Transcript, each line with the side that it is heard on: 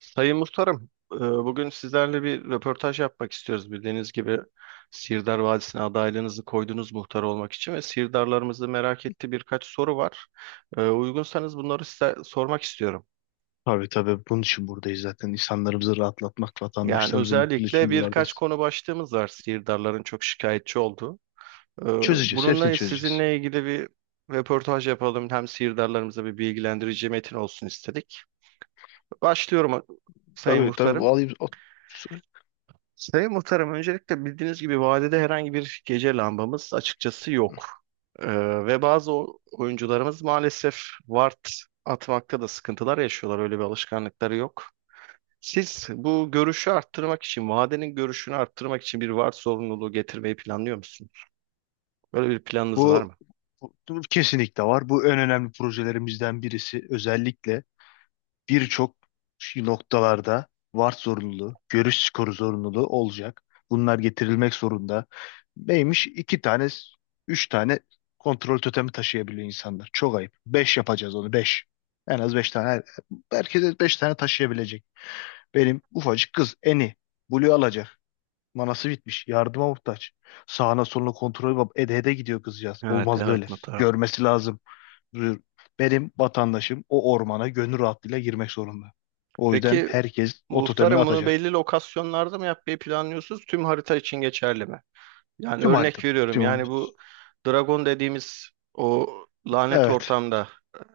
right: Sayın Muhtarım, bugün sizlerle bir röportaj yapmak istiyoruz. Bildiğiniz gibi Sirdar Vadisi'ne adaylığınızı koydunuz muhtar olmak için ve Sirdarlarımızı merak ettiği birkaç soru var. Uygunsanız bunları size sormak istiyorum.
left: Tabii tabii bunun için buradayız zaten. İnsanlarımızı rahatlatmak,
right: Yani
left: vatandaşlarımızın mutluluğu
right: özellikle
left: için
right: birkaç
left: buralardayız.
right: konu başlığımız var Sirdarların çok şikayetçi olduğu. E,
left: Çözeceğiz, hepsini
right: Bununla
left: çözeceğiz.
right: sizinle ilgili bir röportaj yapalım. Hem Sirdarlarımıza bir bilgilendirici metin olsun istedik. Başlıyorum Sayın
left: Tabii tabii bu
right: Muhtarım.
left: alayım.
right: Sayın Muhtarım, öncelikle bildiğiniz gibi vadede herhangi bir gece lambamız açıkçası yok. Ee, ve bazı oyuncularımız maalesef ward atmakta da sıkıntılar yaşıyorlar. Öyle bir alışkanlıkları yok. Siz bu görüşü arttırmak için, vadenin görüşünü arttırmak için bir ward zorunluluğu getirmeyi planlıyor musunuz? Böyle bir planınız var
left: Bu,
right: mı?
left: bu kesinlikle var. Bu en önemli projelerimizden birisi. Özellikle birçok noktalarda VAR zorunluluğu, görüş skoru zorunluluğu olacak. Bunlar getirilmek zorunda. Neymiş? 2 tane, 3 tane kontrol totemi taşıyabiliyor insanlar. Çok ayıp. Beş yapacağız onu, beş. En az 5 tane. Herkese 5 tane taşıyabilecek. Benim ufacık kız Eni. Blue alacak. Manası bitmiş. Yardıma muhtaç. Sağına soluna kontrol ede ede gidiyor kızcağız.
right: Evet,
left: Olmaz böyle.
right: evet muhtarım.
left: Görmesi lazım. Benim vatandaşım o ormana gönül rahatlığıyla girmek zorunda. O yüzden
right: Peki
left: herkes o totemini
right: Muhtarım, bunu
left: atacak.
right: belli lokasyonlarda mı yapmayı planlıyorsunuz? Tüm harita için geçerli mi? Yani
left: Tüm
right: örnek
left: haritada.
right: veriyorum.
left: Tüm...
right: Yani bu Dragon dediğimiz o lanet
left: Evet.
right: ortamda,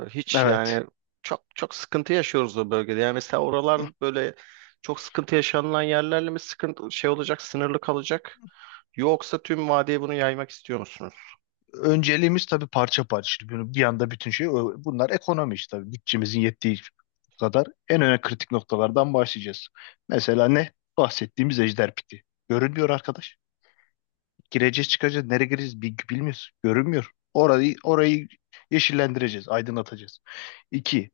right: hiç
left: Evet.
right: yani çok çok sıkıntı yaşıyoruz o bölgede. Yani mesela oralar böyle çok sıkıntı yaşanılan yerlerle mi sıkıntı şey olacak, sınırlı kalacak? Yoksa tüm vadiye bunu yaymak istiyor musunuz?
left: Önceliğimiz tabii parça parça. Şimdi bunu bir anda bütün şey bunlar ekonomi işte tabii. Bütçemizin yettiği kadar en önemli kritik noktalardan başlayacağız. Mesela ne? Bahsettiğimiz ejder piti. Görünmüyor arkadaş. Gireceğiz çıkacağız. Nereye gireceğiz bilmiyoruz. Görünmüyor. Orayı yeşillendireceğiz. Aydınlatacağız. İki.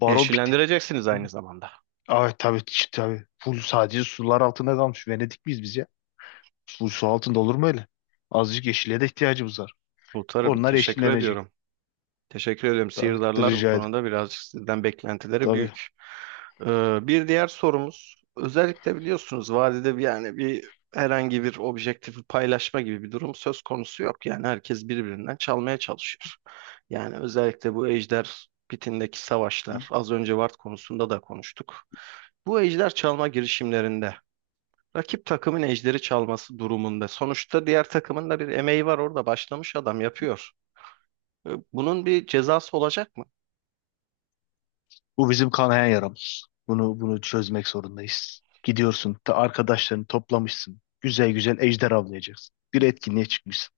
left: Baron piti.
right: Yeşillendireceksiniz aynı zamanda.
left: Ay tabii tabii. Full sadece sular altında kalmış. Venedik miyiz biz ya? Full su altında olur mu öyle? Azıcık yeşile de ihtiyacımız var.
right: Muhtarım,
left: Onlar
right: teşekkür
left: yeşillenecek.
right: ediyorum. Teşekkür ederim.
left: Tabii de
right: Sihirdarlar bu
left: rica ederim.
right: konuda birazcık sizden beklentileri
left: Tabii.
right: büyük. Bir diğer sorumuz, özellikle biliyorsunuz vadide bir yani bir herhangi bir objektifi paylaşma gibi bir durum söz konusu yok. Yani herkes birbirinden çalmaya çalışıyor. Yani özellikle bu Ejder Pitindeki savaşlar, az önce Vart konusunda da konuştuk. Bu ejder çalma girişimlerinde rakip takımın ejderi çalması durumunda sonuçta diğer takımın da bir emeği var orada başlamış adam yapıyor. Bunun bir cezası olacak mı?
left: Bu bizim kanayan yaramız. Bunu çözmek zorundayız. Gidiyorsun, ta arkadaşlarını toplamışsın. Güzel güzel ejder avlayacaksın. Bir etkinliğe çıkmışsın.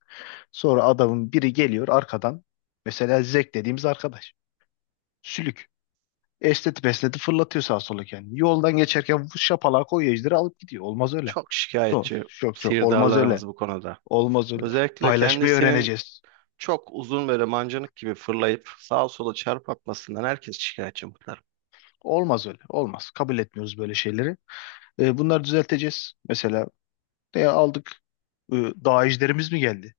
left: Sonra adamın biri geliyor arkadan. Mesela Zek dediğimiz arkadaş. Sülük. Esneti besneti fırlatıyor sağa sola kendini. Yoldan geçerken şapalağa koyuyor ejderi alıp gidiyor. Olmaz öyle.
right: Çok
left: Zor.
right: şikayetçi
left: Çok çok. Olmaz öyle.
right: sihirdarlarımız bu konuda.
left: Olmaz öyle.
right: Özellikle
left: Paylaşmayı
right: kendisinin
left: öğreneceğiz.
right: çok uzun böyle mancınık gibi fırlayıp sağa sola çarp atmasından herkes şikayetçi muhtarım.
left: Olmaz öyle. Olmaz. Kabul etmiyoruz böyle şeyleri. Bunları düzelteceğiz. Mesela aldık, e, dağ ejderimiz mi geldi?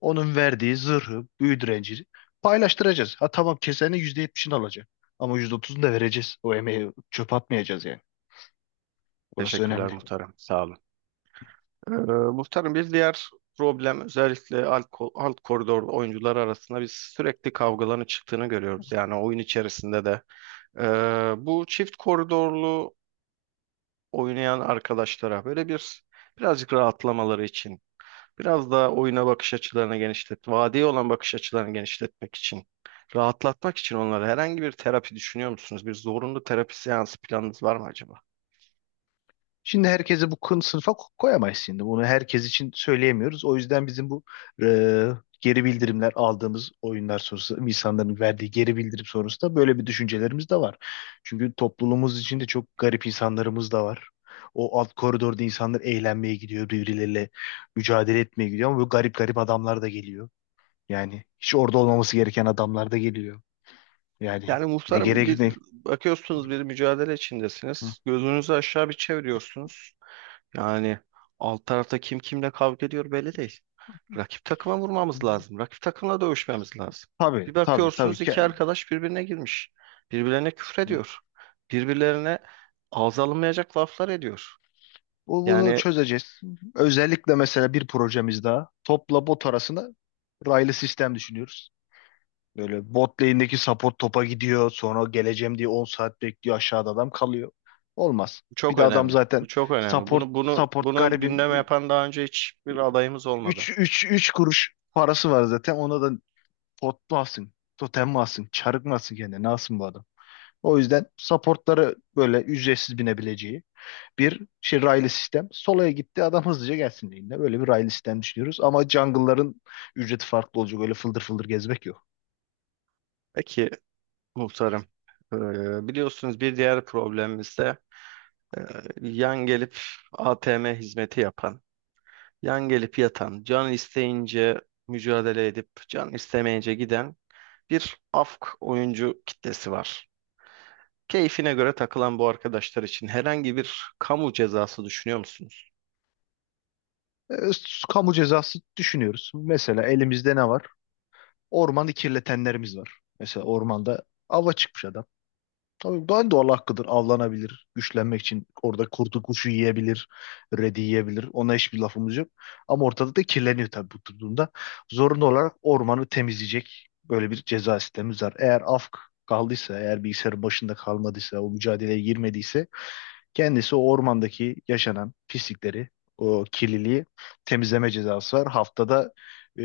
left: Onun verdiği zırhı, büyü direnci paylaştıracağız. Ha tamam, kesenin %70'ini alacak. Ama %30'unu da vereceğiz. O emeği çöp atmayacağız yani. Orası
right: Teşekkürler
left: önemli.
right: muhtarım. Sağ olun. Ee, muhtarım, bir diğer problem özellikle alt koridor oyuncular arasında biz sürekli kavgaların çıktığını görüyoruz. Yani oyun içerisinde de. Bu çift koridorlu oynayan arkadaşlara böyle bir birazcık rahatlamaları için biraz daha oyuna bakış açılarını genişlet, vadiye olan bakış açılarını genişletmek için, rahatlatmak için onlara herhangi bir terapi düşünüyor musunuz? Bir zorunlu terapi seansı planınız var mı acaba?
left: Şimdi herkese bu kın sınıfa koyamayız şimdi. Bunu herkes için söyleyemiyoruz. O yüzden bizim bu e, geri bildirimler aldığımız oyunlar sonrası insanların verdiği geri bildirim sonrasında böyle bir düşüncelerimiz de var. Çünkü topluluğumuz içinde çok garip insanlarımız da var. O alt koridorda insanlar eğlenmeye gidiyor, birbirleriyle mücadele etmeye gidiyor ama böyle garip garip adamlar da geliyor. Yani hiç orada olmaması gereken adamlar da geliyor. Yani
right: Yani
left: ne
right: muhtarım,
left: gerek
right: biz
left: ne?
right: bakıyorsunuz bir mücadele
left: Hı.
right: içindesiniz. Gözünüzü aşağı bir çeviriyorsunuz. Yani alt tarafta kim kimle kavga ediyor belli değil. Rakip takıma vurmamız lazım. Rakip takımla dövüşmemiz lazım.
left: Tabii
right: Bir
left: tabii tabii.
right: bakıyorsunuz iki arkadaş birbirine girmiş. Birbirlerine küfrediyor. Birbirlerine ağza alınmayacak laflar ediyor.
left: Bunu
right: Yani
left: çözeceğiz. Özellikle mesela bir projemiz daha. Topla bot arasında raylı sistem düşünüyoruz. Böyle bot lane'deki support topa gidiyor. Sonra geleceğim diye 10 saat bekliyor. Aşağıda adam kalıyor. Olmaz.
right: bu
left: Bir
right: çok
left: de adam
right: önemli.
left: zaten
right: Bu çok önemli.
left: support
right: Bunu bunu
left: support
right: bunu
left: garibim,
right: gündeme yapan daha önce hiçbir adayımız
left: üç
right: olmadı.
left: üç üç kuruş parası var zaten. Ona da pot mu alsın? Totem mi alsın? Çarık mı alsın kendine? Ne alsın bu adam? O yüzden supportları böyle ücretsiz binebileceği bir şey, raylı sistem. Solaya gitti adam hızlıca gelsin lane'ine. Böyle bir raylı sistem düşünüyoruz. Ama jungle'ların ücreti farklı olacak. Öyle fıldır fıldır gezmek yok.
right: Peki muhtarım, e, biliyorsunuz bir diğer problemimiz de e, yan gelip ATM hizmeti yapan, yan gelip yatan, can isteyince mücadele edip can istemeyince giden bir afk oyuncu kitlesi var. Keyfine göre takılan bu arkadaşlar için herhangi bir kamu cezası düşünüyor musunuz?
left: E, Kamu cezası düşünüyoruz. Mesela elimizde ne var? Ormanı kirletenlerimiz var. Mesela ormanda ava çıkmış adam. Tabii ben de Allah hakkıdır. Avlanabilir. Güçlenmek için orada kurdu kuşu yiyebilir. Redi yiyebilir. Ona hiçbir lafımız yok. Ama ortada da kirleniyor tabii bu durumda. Zorunlu olarak ormanı temizleyecek böyle bir ceza sistemimiz var. Eğer afk kaldıysa, eğer bilgisayarın başında kalmadıysa, o mücadeleye girmediyse, kendisi o ormandaki yaşanan pislikleri, o kirliliği temizleme cezası var. E,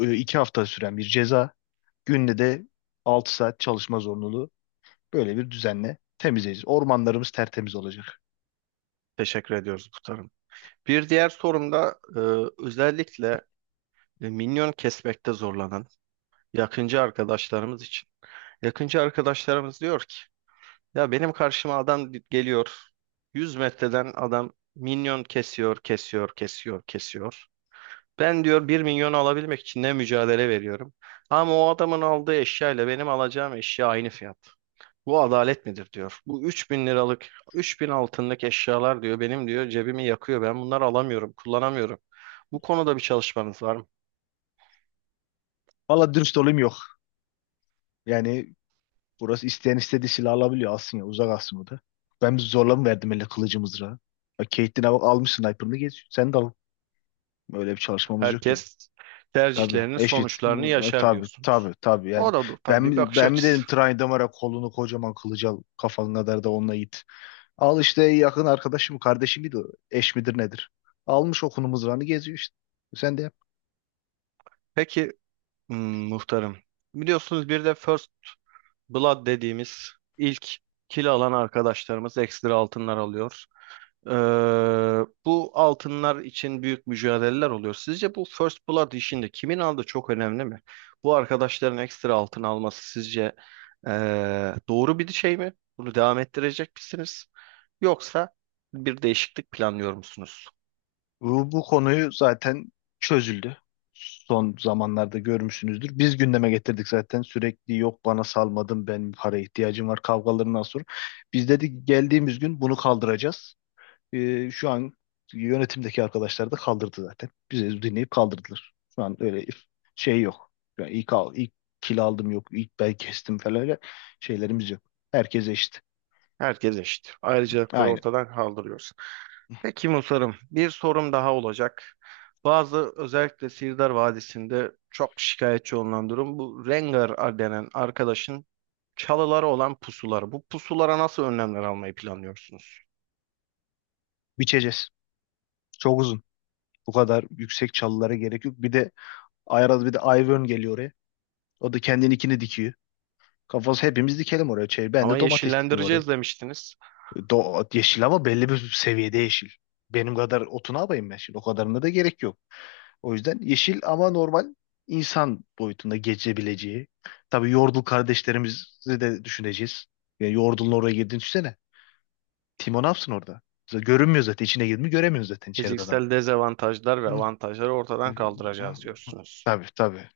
left: 2 hafta süren bir ceza. Günde de 6 saat çalışma zorunluluğu. Böyle bir düzenle temizleyeceğiz. Ormanlarımız tertemiz olacak.
right: Teşekkür ediyoruz muhtarım. Bir diğer sorum da özellikle minyon kesmekte zorlanan yakıncı arkadaşlarımız için. Yakıncı arkadaşlarımız diyor ki, ya benim karşıma adam geliyor, 100 metreden adam minyon kesiyor, kesiyor, kesiyor, kesiyor. Ben diyor 1 milyon alabilmek için ne mücadele veriyorum. Ama o adamın aldığı eşya ile benim alacağım eşya aynı fiyat. Bu adalet midir diyor. Bu 3 bin liralık, 3 bin altınlık eşyalar diyor benim diyor cebimi yakıyor. Ben bunları alamıyorum, kullanamıyorum. Bu konuda bir çalışmanız var mı?
left: Valla dürüst olayım, yok. Yani burası, isteyen istediği silah alabiliyor. Alsın ya, uzak alsın o da. Ben bir zorla mı verdim elle kılıcı mızrağı? Bak, Caitlyn'e bak, almış sniper'ını geç. Sen de al. Öyle bir çalışmamız yok yani.
right: Herkes
left: Tabii
right: tercihlerinin
left: eşit.
right: sonuçlarını
left: Hı,
right: yaşar
left: tabii tabii
right: diyorsunuz.
left: tabii
right: O
left: yani.
right: da bu
left: Ben
right: tabii bir
left: mi,
right: bakış
left: ben mi
right: açısı.
left: dedim Trine Damar'a kolunu, kocaman kılıcı al. Kafan kadar da onunla it. Al işte, yakın arkadaşım kardeşim miydi o? Eş midir nedir? Almış okunumuz mızrağını geziyor işte. Sen de yap.
right: Peki hmm, muhtarım. Biliyorsunuz bir de First Blood dediğimiz ilk kil alan arkadaşlarımız ekstra altınlar alıyor. Ee, bu altınlar için büyük mücadeleler oluyor. Sizce bu First Blood işinde kimin aldığı çok önemli mi? Bu arkadaşların ekstra altın alması sizce doğru bir şey mi? Bunu devam ettirecek misiniz? Yoksa bir değişiklik planlıyor musunuz?
left: Bu konuyu zaten çözüldü. Son zamanlarda görmüşsünüzdür. Biz gündeme getirdik zaten sürekli yok bana salmadın ben para ihtiyacım var kavgalarından sonra. Biz dedik geldiğimiz gün bunu kaldıracağız. Şu an yönetimdeki arkadaşlar da kaldırdı zaten. Bizi dinleyip kaldırdılar. Şu an öyle şey yok. Yani ilk, ilk kil aldım yok, ilk bel kestim falan, öyle şeylerimiz yok. Herkes eşit.
right: Herkes eşit. Ayrıcalıkları
left: Aynı.
right: ortadan kaldırıyorsun. Peki Musarım, bir sorum daha olacak. Bazı özellikle Sirdar Vadisi'nde çok şikayetçi olunan durum bu Rengar denen arkadaşın çalıları olan pusuları. Bu pusulara nasıl önlemler almayı planlıyorsunuz?
left: Biçeceğiz. Çok uzun. Bu kadar yüksek çalılara gerek yok. Bir de Ayraz, bir de Ivern geliyor oraya. O da kendininkini dikiyor. Kafası hepimiz dikelim oraya. Şey, ben
right: Ama
left: de domates dikeyim oraya.
right: yeşillendireceğiz demiştiniz.
left: Yeşil ama belli bir seviyede yeşil. Benim kadar otunu alayım ben şimdi. O kadarına da gerek yok. O yüzden yeşil ama normal insan boyutunda geçebileceği. Tabii Yordle kardeşlerimizi de düşüneceğiz. Yani Yordle'ın oraya girdiğini düşünsene. Timo ne yapsın orada? Görünmüyor zaten. İçine girdi mi göremiyoruz zaten içeride adam.
right: Fiziksel dezavantajlar ve
left: Hı.
right: avantajları ortadan
left: Hı.
right: kaldıracağız diyorsunuz.
left: Tabii tabii.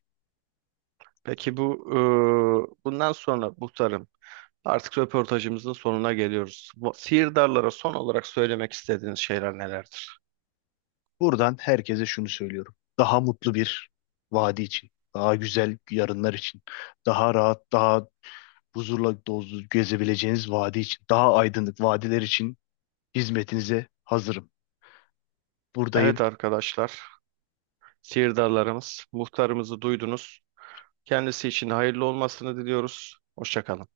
right: Peki bu bundan sonra Musarım, artık röportajımızın sonuna geliyoruz. Bu, sihirdarlara son olarak söylemek istediğiniz şeyler nelerdir?
left: Buradan herkese şunu söylüyorum. Daha mutlu bir vadi için. Daha güzel yarınlar için. Daha rahat, daha huzurla dolu gezebileceğiniz vadi için. Daha aydınlık vadiler için hizmetinize hazırım.
right: Evet
left: Buradayım.
right: arkadaşlar, sihirdarlarımız, muhtarımızı duydunuz. Kendisi için hayırlı olmasını diliyoruz. Hoşça kalın.